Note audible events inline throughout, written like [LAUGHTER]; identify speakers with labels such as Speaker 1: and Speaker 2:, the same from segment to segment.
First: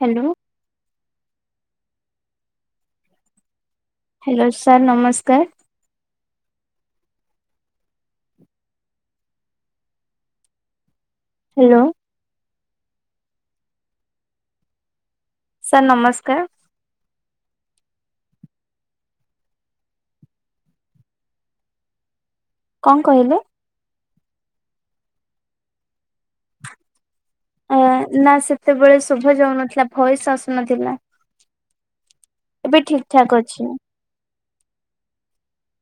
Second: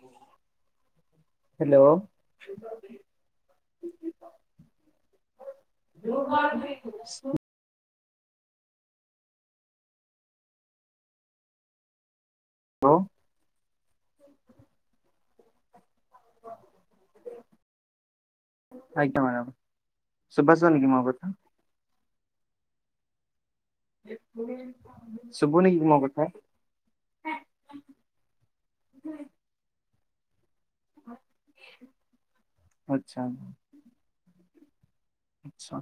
Speaker 1: Hello
Speaker 2: hello
Speaker 1: hello sir ନମସ୍କାର
Speaker 2: ର
Speaker 1: hello.
Speaker 2: ହଁ।
Speaker 1: ସାର୍ ନମସ୍କାର।
Speaker 2: ଆଜ୍ଞା ମାଡାମ ସୁବା ଯଉନିକି ମୋ କଥା।
Speaker 1: କଣ କହିଲେ?
Speaker 2: ଶବୁନି କି ମୋ କଥା?
Speaker 1: ଆ ନା ସେତେବେଳେ ଶୁଭା ଯାଉ ନଥିଲା। ଭଏସ୍ ଆ ନଥିଲା ଏବେ ଠିକ୍
Speaker 2: ଆଚ୍ଛା
Speaker 1: ଠାକ୍ ଅଛି।
Speaker 2: ଆଚ୍ଛା।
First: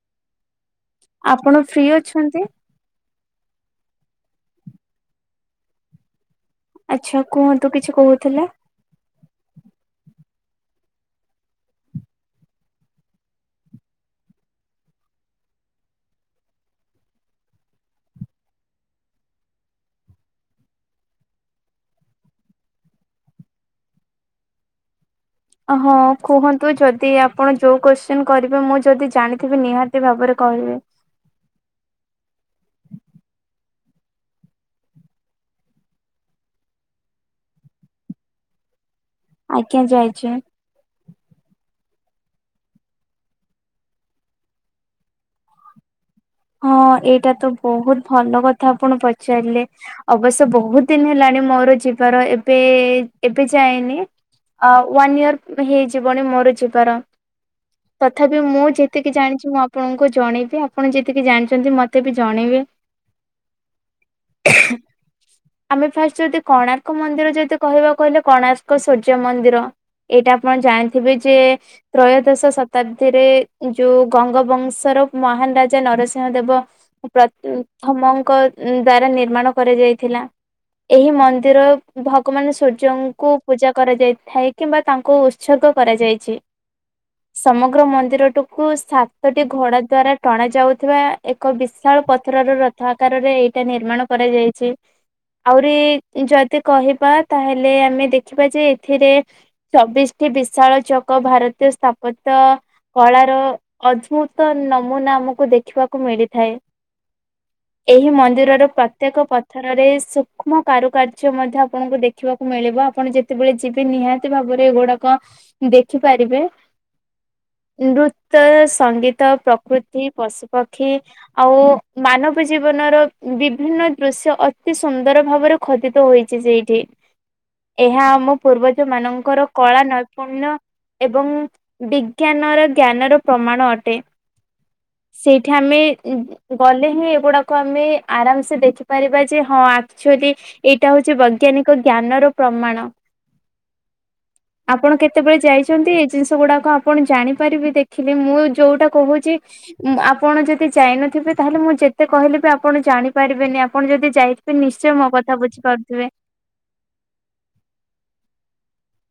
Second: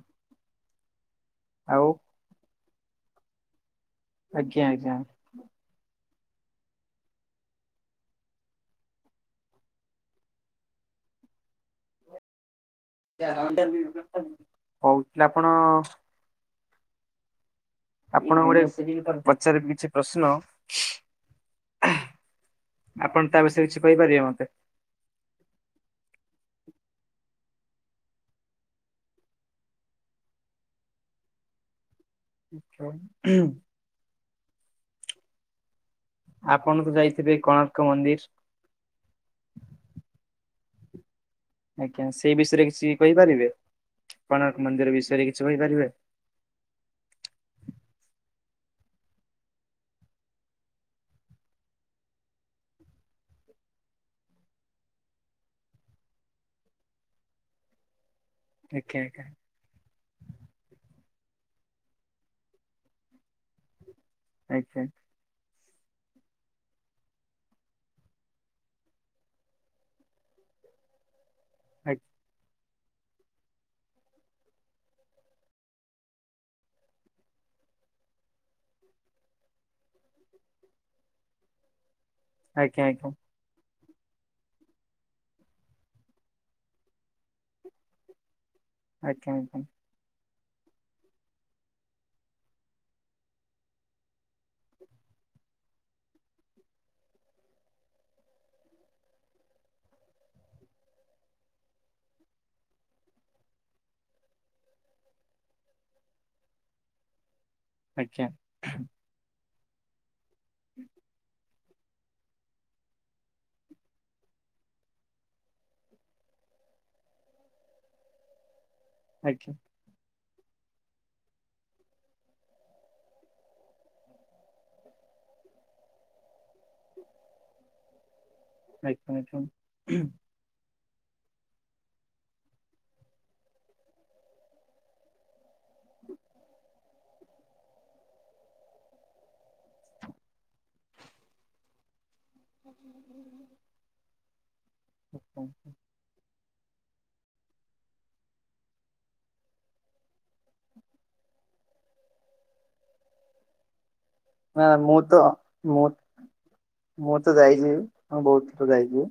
Speaker 1: ଆପଣ ଫ୍ରି
Speaker 2: ଆଉ
Speaker 1: ଅଛନ୍ତି?
Speaker 2: ଆଜ୍ଞା ଆଜ୍ଞା।
Speaker 1: ଆଚ୍ଛା କୁହନ୍ତୁ କିଛି କହୁଥିଲେ।
Speaker 2: ହଉଥିଲି ଆପଣ ଆପଣ ଗୋଟେ ସେ ତ ପଚାରିବେ କିଛି ପ୍ରଶ୍ନ। ଆପଣ ତା ବିଷୟରେ କିଛି କହିପାରିବେ ମତେ।
Speaker 1: ହଁ କୁହନ୍ତୁ ଯଦି ଆପଣ ଯୋଉ କୋଶ୍ଚିନ କରିବେ ମୁଁ ଯଦି ଜାଣିଥିବି ନିହାତି ଭାବରେ କହିବି।
Speaker 2: ଆଚ୍ଛା। ଆପଣ ତ ଯାଇଥିବେ କୋଣାର୍କ ମନ୍ଦିର୍?
Speaker 1: ଆଜ୍ଞା ଯାଇଚି।
Speaker 2: ଆଜ୍ଞା ସେଇ ବିଷୟରେ କିଛି କହିପାରିବେ? କଣାର୍କ ମନ୍ଦିର୍ ବିଷୟରେ କିଛି କହିପାରିବେ?
Speaker 1: ହଁ ଏଇଟା ତ ବହୁତ ଭଲ କଥା ଆପଣ ପଚାରିଲେ। ଅବଶ୍ୟ ବହୁତ ଦିନ ହେଲାଣି ମୋର ଯିବାର ଏବେ ଏବେ ଯାଇନି। ୱାନ୍ ଇୟର ହେଇଯିବଣି ମୋର ଯିବାର। ତଥାପି ମୁଁ
Speaker 2: ଆଜ୍ଞା
Speaker 1: ଯେତିକି
Speaker 2: ଆଜ୍ଞା
Speaker 1: ଜାଣିଚି ମୁଁ ଆପଣଙ୍କୁ ଜଣେଇବି। ଆପଣ ଯେ ତିକି ଜାଣିଚନ୍ତି ମତେ ବି ଜଣେଇବେ।
Speaker 2: ଆଜ୍ଞା।
Speaker 1: ଆମେ ଫାଷ୍ଟ ଯଦି କୋଣାର୍କ ମନ୍ଦିର ଯଦି କହିବା କହିଲେ କୋଣାର୍କ ସୂର୍ଯ୍ୟ ମନ୍ଦିର। ଏଇଟା ଆପଣ ଜାଣିଥିବେ। ଯେ ତ୍ରୟୋଦଶ ଶତାବ୍ଦୀରେ ଯୋଉ ଗଙ୍ଗବଂଶର ମହାନ ରା ଯେ ନରସିଂହ ଦେବ ପ୍ରଥମଙ୍କ ଦ୍ଵାରା ନିର୍ମାଣ କରାଯାଇଥିଲା। ଏହି ମନ୍ଦିର ଭଗବାନ
Speaker 2: ଆଜ୍ଞା ଆଜ୍ଞା
Speaker 1: ସୂର୍ଯ୍ୟଙ୍କୁ ପୂଜା କରାଯାଇଥାଏ କିମ୍ବା ତାଙ୍କୁ ଉତ୍ସର୍ଗ କରାଯାଇଚି। ସମଗ୍ର ମନ୍ଦିରଠୁ କୁ
Speaker 2: ଆଜ୍ଞା ଆଜ୍ଞା ଆଜ୍ଞା
Speaker 1: ସାତଟି ଘୋଡା ଦ୍ଵାରା ଟଣା ଯା ଯାଉଥିବା ଏକ ବିଶାଳ ପଥରର ରଥ ଆକାରରେ ଏଇଟା ନିର୍ମାଣ କରାଯାଇଚି। ଆହୁରି ଯଦି କହିବା ତାହେଲେ ଆମେ ଦେଖିବା ଯେ ଏଥିରେ ଚବିଶ୍ ବିଶାଳ ଚକ ଭାରତୀୟ ସ୍ଥାପତ୍ୟ କଳାର ଅଦ୍ଭୁତ ନମୁନା ଆମ ଦେଖିବାକୁ ମିଳିଥାଏ। ଏହି
Speaker 2: ଆଜ୍ଞା
Speaker 1: ମନ୍ଦିରର ପ୍ରତ୍ୟେକ ପଥରରେ ସୁକ୍ଷ୍ମ କାରୁକାର୍ଯ୍ୟ ମଧ୍ୟ ଆପଣଙ୍କୁ ଦେଖିବାକୁ ମିଳିବ। ଆପଣ ଯେତେବେଳେ ଯିବେ ନିହାତି ଭାବରେ ଏଗୁଡାକ ଦେଖିପାରିବେ। ନୃତ୍ୟ ସଙ୍ଗୀତ
Speaker 2: ଆଜ୍ଞା
Speaker 1: ପ୍ରକୃତି ପଶୁପକ୍ଷୀ ଆଉ ମାନବ ଜୀବନର ବିଭିନ୍ନ ଦୃଶ୍ୟ ଅତି ସୁନ୍ଦର ଭାବରେ ଖତିିତ ହୋଇଚି ସେଇ। ଏହା ଆମ ପୂର୍ବଜ
Speaker 2: ଆଜ୍ଞା
Speaker 1: ମାନଙ୍କର
Speaker 2: ଆଜ୍ଞା।
Speaker 1: କଳା ନୈପୁଣ୍ୟ ଏବଂ ବିଜ୍ଞାନର ଜ୍ଞାନର ପ୍ରମାଣ ଅଟେ। ସେଇ ଏଠି ଆମେ ଗଲେ ହିଁ ଗୁଡାକୁ ଆମେ ଆରାମ ସେ ଦେଖିପାରିବା ଯେ ହଁ ଆକଚୁଆଲି ଏଇଟା ହଉଛି ବୈଜ୍ଞାନିକ ଜ୍ଞାନର ପ୍ରମାଣ ଆପଣ କେତେବେଳେ ଯାଇଚନ୍ତି। ଏଇ ଜିନିଷ ଗୁଡା ଆପଣ ଜାଣିପାରିବେ ଦେଖିଲେ। ମୁଁ ଯୋଉଟା କହୁଚି ଆପଣ ଯଦି ଯାଇନଥିବେ ତାହେଲେ ମୁଁ ଯେତେ କହିଲେ ବି ଆପଣ ଜାଣିପାରିବେନି। ଆପଣ ଯଦି ଯାଇଥିବେ
Speaker 2: ନା
Speaker 1: ନିଶ୍ଚୟ
Speaker 2: ମୁଁ
Speaker 1: ମୋ
Speaker 2: ତ
Speaker 1: କଥା
Speaker 2: ମୁଁ
Speaker 1: ବୁଝିପାରୁଥିବେ।
Speaker 2: ମୁଁ ତ ଯାଇଛି ବହୁତ। ଯାଇଛି।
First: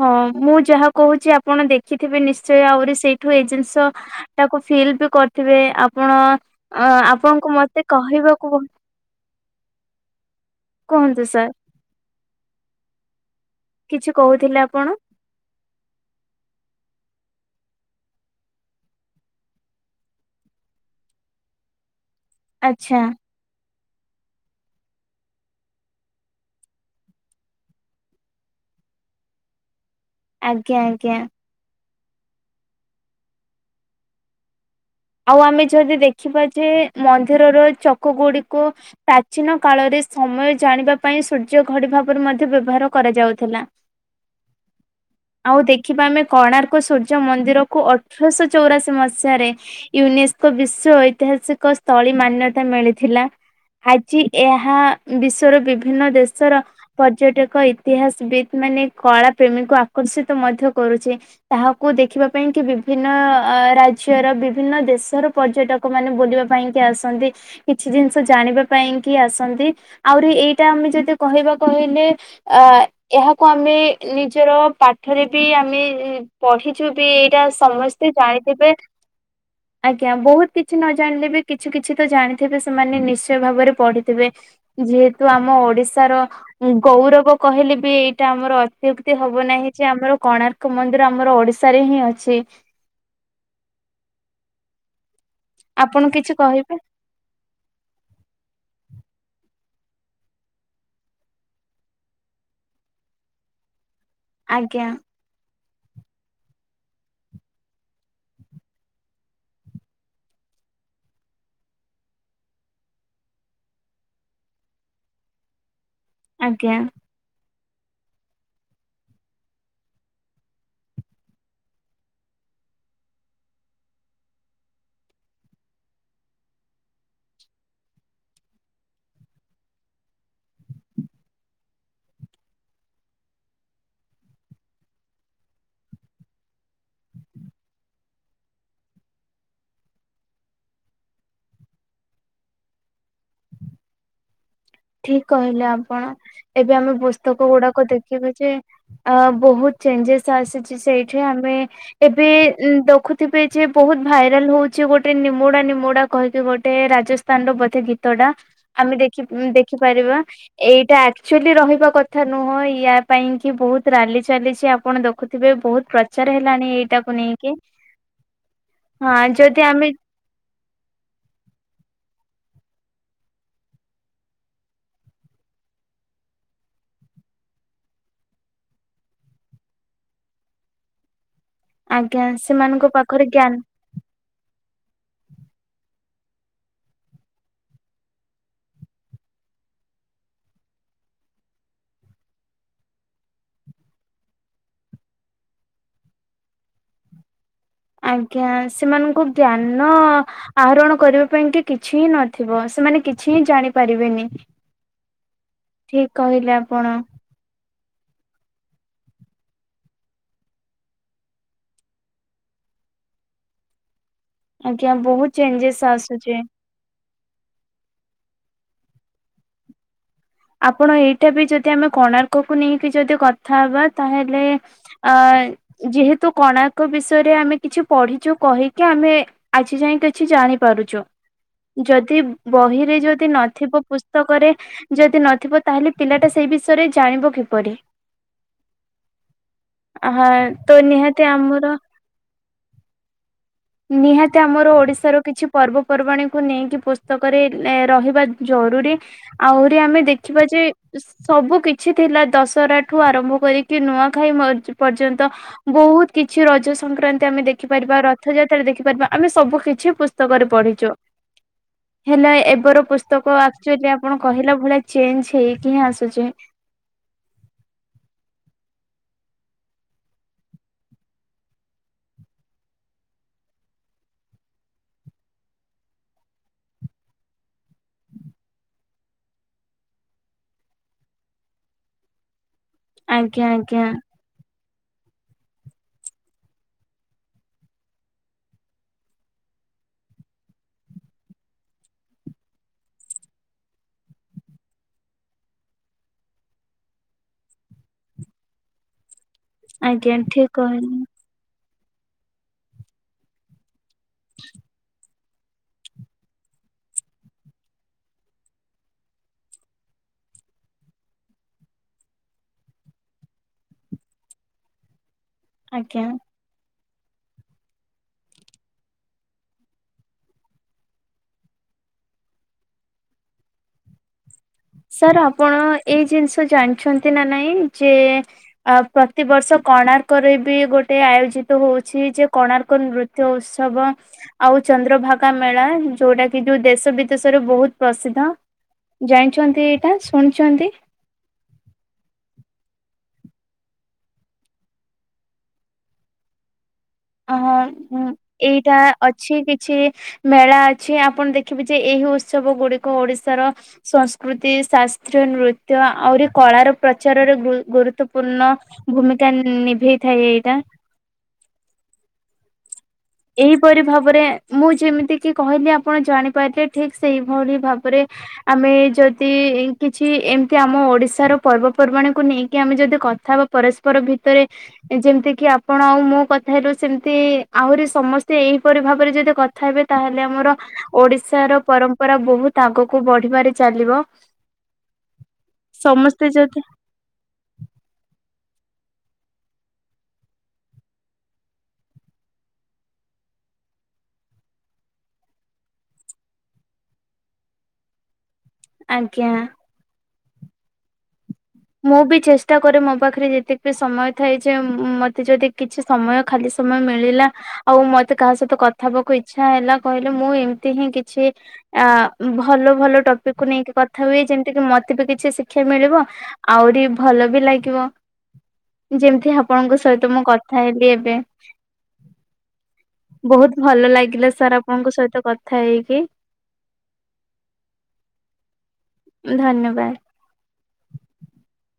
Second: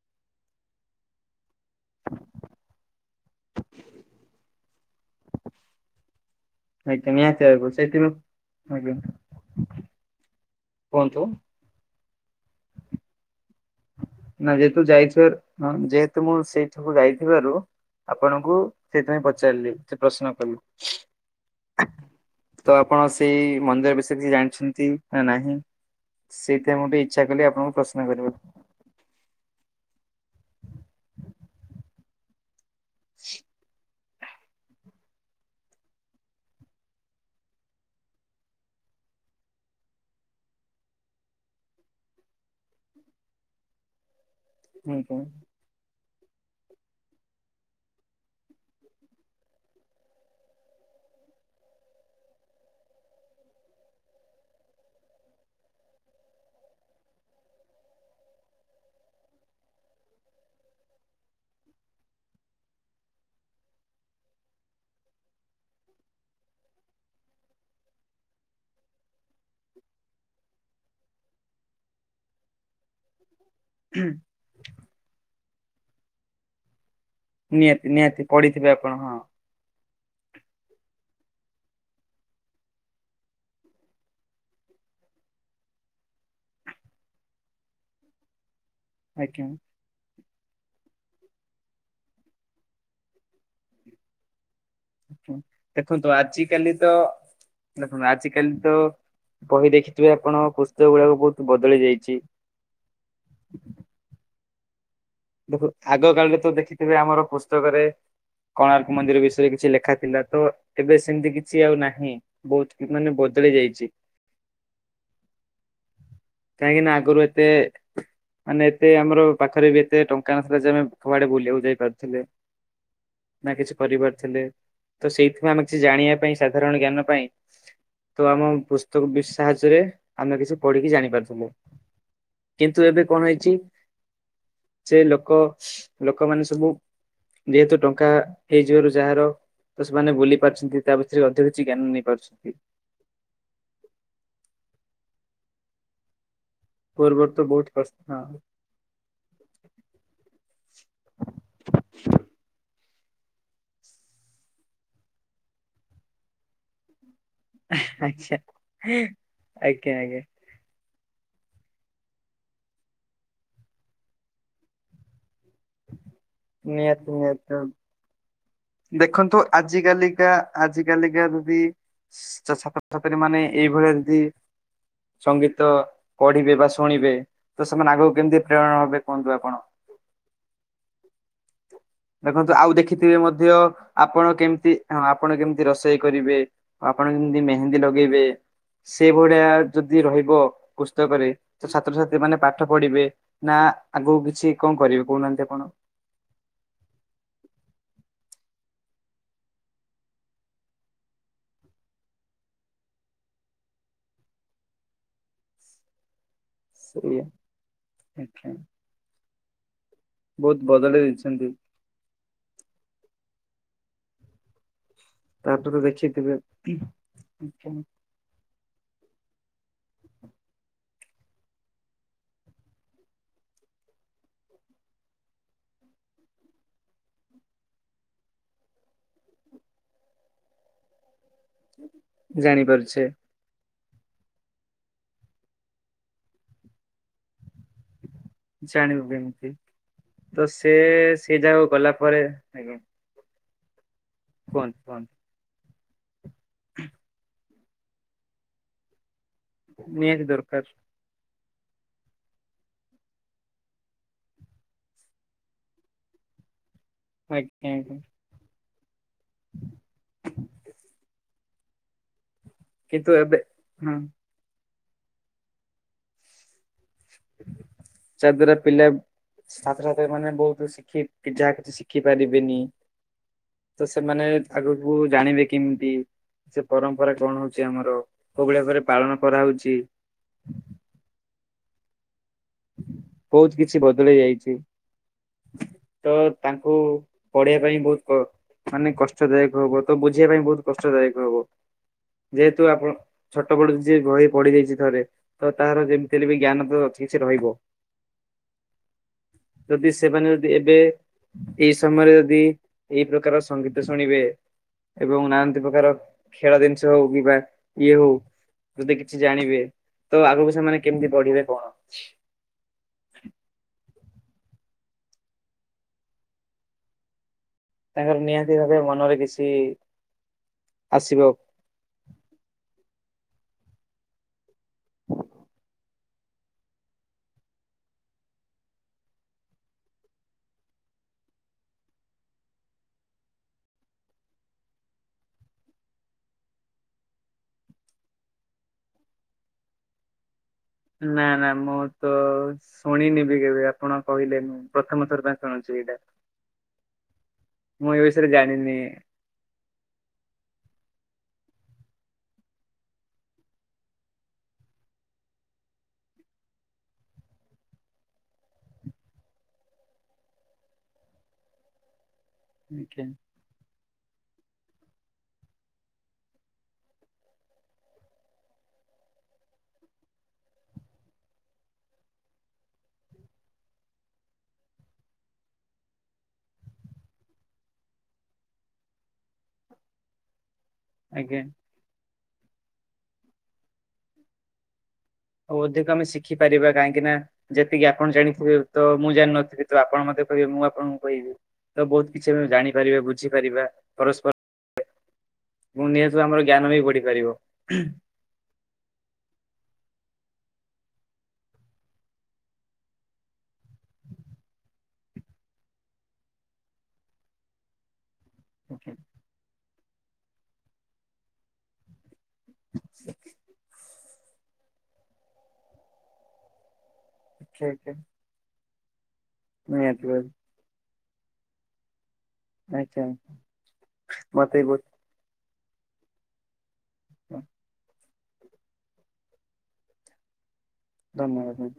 Speaker 1: ହଁ ମୁଁ ଯାହା କହୁଛି ଆପଣ ଦେଖିଥିବେ ନିଶ୍ଚୟ। ଆହୁରି ସେଇଠୁ ଏ ଜିନିଷ ଟାକୁ ଫିଲ୍ ବି କରିଥିବେ। ଆପଣ
Speaker 2: ଆଜ୍ଞା ନିହାତି
Speaker 1: ଆପଣଙ୍କୁ
Speaker 2: ଭାବେ
Speaker 1: ମତେ
Speaker 2: ସେଥିରୁ
Speaker 1: କହିବାକୁ
Speaker 2: ଆଜ୍ଞା
Speaker 1: କୁହନ୍ତୁ ସାର୍। କିଛି
Speaker 2: ନା
Speaker 1: କହୁଥିଲେ
Speaker 2: ଯେହେତୁ
Speaker 1: ଆପଣ
Speaker 2: ଯାଇଥିବେ ଯେହେତୁ ମୁଁ ସେଇଠିକୁ ଯାଇ ଥିବାରୁ ଆପଣଙ୍କୁ ସେଥିପାଇଁ ପଚାରିଲି ସେ ପ୍ରଶ୍ନ କଲି। ତ
Speaker 1: ଆଚ୍ଛା
Speaker 2: ଆପଣ ସେଇ ମନ୍ଦିର ବିଷୟରେ କିଛି ଜାଣିଛନ୍ତି ନା ନାହିଁ? ସେଇଥିପାଇଁ ମୁଁ ଟିକେ ଇଚ୍ଛା କଲି ଆପଣଙ୍କୁ ପ୍ରଶ୍ନ କରିବାକୁ।
Speaker 1: ଆଜ୍ଞା, ଆଜ୍ଞା।
Speaker 2: [INAUDIBLE]
Speaker 1: ଆଉ ଆମେ ଯଦି ଦେଖିବା ଯେ, ମନ୍ଦିରର ଚକ ଗୁଡିକୁ ପ୍ରାଚୀନ କାଳରେ ସମୟ ଜାଣିବା ପାଇଁ ସୂର୍ଯ୍ୟ ଘଡ଼ି ଭାବରେ ମଧ୍ୟ ବ୍ୟବହାର କରାଯାଉଥିଲା।
Speaker 2: ଆଜ୍ଞା।
Speaker 1: ଆଉ ଦେଖିବା ଆମେ କୋଣାର୍କ ସୂର୍ଯ୍ୟ ମନ୍ଦିର କୁ ଅଠରଶ ଚୌରାଶି ମସିହାରେ ୟୁନେସ୍କୋ ବିଶ୍ୱ ଐତିହାସିକ ସ୍ଥଳୀ ମାନ୍ୟତା ମିଳିଥିଲା। ଆଜି ଏହା ବିଶ୍ଵର ବିଭିନ୍ନ ଦେଶର ପର୍ଯ୍ୟଟକ ଇତିହାସ ବିି ମାନେ କଳା ପ୍ରେମୀକୁ ଆକର୍ଷିତ ମଧ୍ୟ କରୁଛି ତାହାକୁ ଦେଖିବା ପାଇଁ କି ବିଭିନ୍ନ ରାଜ୍ୟର ବି ବିଭିନ୍ନ ଦେଶର ପର୍ଯ୍ୟଟକ ମାନେ ବୁଲିବା ପାଇଁ କି ଆସନ୍ତି କିଛି ଜିନିଷ ଜାଣିବା ପାଇଁ କି ଆସନ୍ତି ଆହୁରି ଏଇଟା ଆମେ ଯଦି କହିବା କହିଲେ ଅ ଏହାକୁ ଆମେ ନିଜର ପାଠରେ ବି ଆମେ ପଢିଛୁ। ବି ଏଇଟା
Speaker 2: ନିହାତି
Speaker 1: ସମସ୍ତେ
Speaker 2: ନିହାତି ପଢିଥିବେ
Speaker 1: ଜାଣିଥିବେ।
Speaker 2: ଆପଣ ହଁ
Speaker 1: ଆଜ୍ଞା ବହୁତ କିଛି ନ ଜାଣିଲେ ବି କିଛି କିଛି ତ ଜାଣିଥିବେ ସେମାନେ ନିଶ୍ଚୟ ଭାବରେ ପଢିଥିବେ। ଯେହେତୁ ଆମ ଓଡିଶାର ଗୌରବ କହିଲେ ବି ଏଇଟା ଆମର ଅ ତ୍ୟୁକ୍ତି
Speaker 2: ଆଜ୍ଞା
Speaker 1: ହବ ନାହିଁ ଯେ ଆମର କୋଣାର୍କ ମନ୍ଦିର ଆମର ଓଡିଶାରେ ହିଁ ଅଛି। ଆପଣ
Speaker 2: ଦେଖନ୍ତୁ
Speaker 1: କିଛି
Speaker 2: ଆଜିିକାଲି
Speaker 1: କହିବେ
Speaker 2: ତ ଦେଖନ୍ତୁ ଆଜିିକାଲି ତ ବହି ଦେଖିଥିବେ ଆପଣ ପୁସ୍ତକ ଗୁଡାକ ବହୁତ ବଦଳି ଯାଇଛି। [INAUDIBLE]
Speaker 1: ଆଜ୍ଞା।
Speaker 2: ଦେଖ ଆଗ କାଳରେ ତ ଦେଖିଥିବେ ଆମର ପୁସ୍ତକରେ କୋଣାର୍କ ମନ୍ଦିର ବିଷୟରେ କିଛି ଲେଖା ଥିଲା ତ ଏବେ ସେମିତି କିଛି ଆଉ ନାହିଁ ବହୁତ ମାନେ ବ ଦଳି ଯାଇଛି।
Speaker 1: [INAUDIBLE] ଆଜ୍ଞା।
Speaker 2: କାହିଁକି ନା ଆଗରୁ ଏତେ ମାନେ ଏତେ ଆମର ପାଖରେ ବି ଏତେ ଟଙ୍କା ନଥିଲା ଯେ ଆମେ କୁଆଡେ ବୁଲିବାକୁ ଯାଇପାରୁଥିଲେ। ନା କିଛି କରିପାରୁଥିଲେ ତ ସେଇଥିପାଇଁ ଆମେ କିଛି ଜାଣିବା ପାଇଁ ସାଧାରଣ ଜ୍ଞାନ ପାଇଁ ତ ଆମ ପୁସ୍ତକ ବିସ ସାହାଯ୍ୟରେ ଆମେ କିଛି ପଢିକି ଜାଣିପାରୁଥିଲେ। କିନ୍ତୁ ଏବେ କଣ ହେଇଛି, ସେ ଲୋକ ଲୋକମାନେ ସବୁ ଯେହେତୁ ଟଙ୍କା ହେଇଯିବାରୁ ଯାହାର ତ ସେମାନେ ବୁଲି ପାରୁଛନ୍ତି ତା ଭିତରେ ଅଧିକ କିଛି ଜ୍ଞାନ ନେଇ ପାରୁଛନ୍ତି।
Speaker 1: ଠିକ କହିଲେ ଆପଣ। ଏବେ ଆମେ
Speaker 2: ପୂର୍ବରୁ ତ
Speaker 1: ପୁସ୍ତକ
Speaker 2: ବହୁତ
Speaker 1: ଗୁଡାକ
Speaker 2: କଷ୍ଟ
Speaker 1: ଦେଖିବା
Speaker 2: ହଁ
Speaker 1: ଯେ ଅ ବହୁତ ଚେଞ୍ଜେସ୍ ଆସିଛି ସେଇଠି ଆମେ ଏବେ ଦେଖୁଥିବେ ଯେ ବହୁତ ଭାଇରାଲ ହଉଛି ଗୋଟେ ନିମୁଡା ନିମୁଡା କହିକି ଗୋଟେ ରାଜ ସ୍ଥାନ ର ବୋଧେ ଗୀତ ଟା
Speaker 2: ଆଚ୍ଛା।
Speaker 1: ଆମେ ଦେଖି
Speaker 2: ଆଜ୍ଞା
Speaker 1: ଦେଖିପାରିବା
Speaker 2: ଆଜ୍ଞା
Speaker 1: ଏଇଟା ଆକ୍ଚୁଲି ରହିବା କଥା ନୁହଁ ୟା ପାଇଁ କି ବହୁତ ରାଲି ଚାଲିଛି ଆପଣ ଦେ ଦେଖୁଥିବେ ବହୁତ ପ୍ରଚାର ହେଲାଣି
Speaker 2: ନିହାତି
Speaker 1: ଏଇଟାକୁ
Speaker 2: ନିହାତି
Speaker 1: ନେଇକି।
Speaker 2: ଭାବେ
Speaker 1: ହଁ
Speaker 2: ଦେଖନ୍ତୁ
Speaker 1: ଯଦି
Speaker 2: ଆଜି
Speaker 1: ଆମେ
Speaker 2: କାଲିକା ଆଜି କାଲିକା ଯଦି ଛାତ୍ରଛାତ୍ରୀ ମାନେ ଏଇଭଳିଆ ଯଦି ସଙ୍ଗୀତ ପଢିବେ ବା ଶୁଣିବେ ତ ସେମାନେ ଆଗକୁ କେମିତି ପ୍ରେରଣା ହବେ କୁହନ୍ତୁ ଆପଣ
Speaker 1: ଆଜ୍ଞା
Speaker 2: ଦେଖନ୍ତୁ ଆଉ
Speaker 1: ସେମାନଙ୍କ
Speaker 2: ଦେଖିଥିବେ
Speaker 1: ପାଖରେ
Speaker 2: ମଧ୍ୟ
Speaker 1: ଜ୍ଞାନ
Speaker 2: ଆପଣ କେମିତି ହଁ ଆପଣ କେମିତି ରୋଷେଇ କରିବେ ଆପଣ ଯେମିତି ମେହେନ୍ଦୀ ଲଗେଇବେ ସେ ଭଳିଆ ଯଦି ରହିବ ପୁସ୍ତକରେ ତ ଛାତ୍ରଛାତ୍ରୀ ମାନେ ପାଠ ପଢିବେ ନା ନା ଆଗକୁ କିଛି କଣ କରିବି କହୁନାହାନ୍ତି ଆପଣ?
Speaker 1: ହ ଆଜ୍ଞା ସେମାନଙ୍କୁ ଜ୍ଞାନ ଆହରଣ କରିବା ପାଇଁ କି କିଛି ହିଁ ନଥିବ। ସେମାନେ କିଛି କିଛି ଜାଣିପାରିବେନି। ଠିକ କହିଲେ ଆପଣ।
Speaker 2: ସେଠି ବହୁତ ବଦଳେଇ ଦେଇଛନ୍ତି।
Speaker 1: ଆଜ୍ଞା ବହୁତ
Speaker 2: ତାପରେ ତ
Speaker 1: ଚେଞ୍ଜେସ୍ ଆସୁଛି।
Speaker 2: ଦେଖିଥିବେ
Speaker 1: ଆପଣ ଏଇଟା ବି ଯଦି ଆମେ କୋଣାର୍କକୁ ନେଇକି ଯଦି କଥା ହବା ତାହେଲେ ଅ ଆ ଯେହେତୁ କୋଣାର୍କ ବିଷୟରେ ଆମେ କିଛି ପଢିଛୁ କହିକି ଆମେ ଆଜି ଯାଇ କି ଜାଣି ପାରୁଛୁ ଯଦି ବହିରେ
Speaker 2: ଜାଣିପାରୁଛେ
Speaker 1: ଯଦି ନଥିବ ପୁସ୍ତକରେ ଯଦ୍ ଦି ନଥିବ ତାହେଲେ ପିଲାଟା ସେଇ ବିଷୟରେ ଜାଣିବ କିପରି?
Speaker 2: ଜାଣିବୁ ଏମିତି
Speaker 1: ଆହା
Speaker 2: ତ ସେ
Speaker 1: ନିହାତି
Speaker 2: ସେ
Speaker 1: ଆମର
Speaker 2: ଜାଗାକୁ ଗଲା ପରେ ଆଞା।
Speaker 1: ନିହାତି ଆମର ଓଡିଶାର କିଛି ପର୍ବପର୍ବାଣୀକୁ ନେଇକି ପୁସ୍ତକରେ ରହିବା ଜରୁରୀ ଆହୁରି ଆମେ
Speaker 2: ନିହାତି
Speaker 1: ଦେଖିବା ଯେ
Speaker 2: ଦରକାର
Speaker 1: ସବୁ କିଛି କିଛି ଥିଲା ଦଶହରା ଠୁ ଆରମ୍ଭ କରିକି ନୂଆଖାଇ ପର୍ଯ୍ୟନ୍ତ ବହୁତ କିଛି ରଜ ସଂକ୍ରାନ୍ତି ଆମେ
Speaker 2: ଆଜ୍ଞା
Speaker 1: ଦେଖିପାରିବା
Speaker 2: ଆଜ୍ଞା
Speaker 1: ରଥଯାତ୍ରା ଦେଖିପାରିବା ଆମେ ସବୁ କିଛି ପୁସ୍ତକରେ ପଢିଛୁ। ହେଲେ ଏବେର
Speaker 2: କିନ୍ତୁ
Speaker 1: ପୁସ୍ତକ
Speaker 2: ଏବେ
Speaker 1: ଆକ୍ଚୁଆଲି
Speaker 2: ହଁ
Speaker 1: ଆପଣ କହିଲା ଭଳିଆ ଚେଞ୍ଜ ହେଇକିହିଁ ଆସୁଛି।
Speaker 2: ଚାଦ୍ୱାରା ପିଲା ଛାତ୍ରଛାତ୍ରୀ ମାନେ ବହୁତ ଶିଖି କି ଯାହା କିଛି ଶିଖି ପାରିବେନି। ତ ସେମାନେ ଆଗକୁ ଜାଣିବେ କେମିତି? ସେ ପରମ୍ପରା କଣ ହଉଛି ଆମର କୋଉଭଳିଆ ଘରେ ପାଳନ କରାହଉଛି।
Speaker 1: ଆଜ୍ଞା
Speaker 2: ବହୁତ
Speaker 1: ଆଜ୍ଞା
Speaker 2: କିଛି ବଦଳି ଯାଇଛି। ତ ତାଙ୍କୁ ପଢେଇବା ପାଇଁ ବହୁତ ମାନେ କଷ୍ଟଦାୟକ ହବ ତ ବୁଝିବା ପାଇଁ ବହୁତ କଷ୍ଟଦାୟକ ହବ। ଯେହେତୁ ଆପଣ ଛୋଟ ପଡୁ ଯି ବହି ପଢି ଦେଇଛି ଥରେ ତ ତାର ଯେମିତିରେ ବି ଜ୍ଞାନ ତ ଅଛି। ରହିବ ଯଦି
Speaker 1: ଆଜ୍ଞା
Speaker 2: ସେମାନେ
Speaker 1: ଠିକ
Speaker 2: ଯଦି ଏବେ
Speaker 1: କହିଲେ
Speaker 2: ଏଇ ସମୟରେ ଯଦି ଏଇ ପ୍ରକାର ସଙ୍ଗୀତ ଶୁଣିବେ ଏବଂ ନାନାଦି ପ୍ରକାର ଖେଳ ଜିନିଷ ହଉ କିମ୍ବା ଇଏ ହଉ ଯଦି କିଛି ଜାଣିବେ ତ ଆଗକୁ ସେମାନେ କେମିତି ପଢିବେ କଣ?
Speaker 1: ଆଜ୍ଞା।
Speaker 2: ତାଙ୍କର ନିହାତି ଭାବେ ମନରେ କିଛି ଆସିବ
Speaker 1: ସାର୍ ଆପଣ ଏଇ ଜିନିଷ ଜାଣିଛନ୍ତି ନା ନାଇଁ ଯେ ପ୍ରତିବର୍ଷ କୋଣାର୍କରେ ବି ଗୋଟେ ଟେ ଆୟୋଜିତ ହଉଛି ଯେ କୋଣାର୍କ ନୃତ୍ୟ ଉତ୍ସବ ଆଉ ଚନ୍ଦ୍ରଭାଗା ମେଳା ଯୋଉଟା କି ଯୋଉ ଦେଶ ବିଦେଶରେ ବହୁତ ପ୍ରସିଦ୍ଧ ଜାଣିଛନ୍ତି ଏଇଟା ଶୁଣିଛନ୍ତି?
Speaker 2: ନା ନା ମୁଁ ତ ଶୁଣିନି ବି କେବେ ଆପଣ କହିଲେ ମୁଁ ପ୍ରଥମ ଥର ପାଇଁ ଶୁଣୁଛି। ସେଇଟା।
Speaker 1: ଅ ଏଇଟା
Speaker 2: ଜାଣିନି
Speaker 1: ଅଛି କିଛି ମେଳା ଅଛି ଆପଣ ଦେଖ ଖିବେ ଯେ ଏହି ଉତ୍ସବ ଗୁଡିକ ଓଡିଶାର ସଂସ୍କୃତି ଶାସ୍ତ୍ର ନୃତ୍ୟ ଆହୁରି କ ଳାର ପ୍ରଚାରରେ ଗୁ ଗୁରୁତ୍ୱପୂର୍ଣ୍ଣ ଭୂମିକା ନିଭେଇଥାଏ ଏଇଟା।
Speaker 2: ଆଜ୍ଞା
Speaker 1: ଏହିପରି ଭାବ ପରେ ମୁଁ ଯେମିତି କହିଲି ଆପଣ ଜାଣି ପାରିଥିବେ ଠିକ ସେଇଭଳି ଭାବରେ ଆମେ ଯ ଯଦି କିଛି ଏମିତି ଆମ ଓଡିଶାର ପର୍ବପର୍ବାଣୀକୁ ନେଇକି ଆମେ ଯଦି କଥା ବା ପରସ୍ପର ଭିତରେ ଯେମିତି କି ଆପଣ ଆଉ ମୋ କଥା ହେଲୁ ସେମିତି ଆହୁରି ସମସ୍ତେ ଏହିପରି ଭାବରେ ଯଦି କଥା ହେବେ ତାହେଲେ ଆମର
Speaker 2: ଆଜ୍ଞା
Speaker 1: ଓଡିଶାର ପରମ୍ ପରା ବହୁତ ଆଗକୁ ବଢିବାରେ ଚାଲିବ।
Speaker 2: ଆଉ ଅଧିକ ଆମେ
Speaker 1: ସମସ୍ତେ ଯଦି
Speaker 2: ଶିଖିପାରିବା କାହିଁକି ନା ଯେତିକି ଆପଣ ଜାଣିଥିବେ ତ ମୁଁ ଜାଣିନଥିବି ତ ଆପଣ ମତେ କହିବେ ମୁଁ ଆପଣଙ୍କୁ କହିବି ତ ବହୁତ କିଛି ଆମେ ଜାଣିପାରିବା ବୁଝିପାରିବା। ପରସ୍ପର ଏବଂ ନିହାସରେ ଆମର ଜ୍ଞାନ ବି ବଢିପାରିବ।
Speaker 1: ଆଜ୍ଞା। ମୁଁ ବି ଚେଷ୍ଟା କରେ ମୋ ପାଖରେ ଯେତିକ ବିି ସମୟ ଥାଏ ଯେ ମତେ ଯଦି କିଛି ସମୟ ଖାଲି ସମୟ ମିଳିଲା ଆଉ ମତେ କାହା ସହିତ କଥା ହେବାକୁ ଇଚ୍ଛା ହେଲା କହିଲେ ମୁଁ ଏମିତି ହିଁ କିଛି ଅ ଭଲ ଭଲ ଟପିକ କୁ ନେଇକି କଥା ହୁଏ ଯେମିତି କିି ମତେ ବି କିଛି ଶିକ୍ଷା ମିଳିବ ଆହୁରି ଭଲ ବି
Speaker 2: ଠିକ୍
Speaker 1: ଲାଗିବ
Speaker 2: ଠିକ୍
Speaker 1: ଯେମତି ଆପଣଙ୍କ
Speaker 2: ନିହାତି
Speaker 1: ସହିତ ମୁଁ
Speaker 2: ଭାବେ
Speaker 1: କଥା ହେଲି ଏବେ।
Speaker 2: ଆଜ୍ଞା
Speaker 1: ବହୁତ ଭଲ ଲାଗିଲା ସାର୍
Speaker 2: ମତେ ବି
Speaker 1: ଆପଣଙ୍କ ସହିତ କ ଥାଏ କିି?
Speaker 2: ହ
Speaker 1: ଧନ୍ୟବାଦ।
Speaker 2: ଧନ୍ୟବାଦ।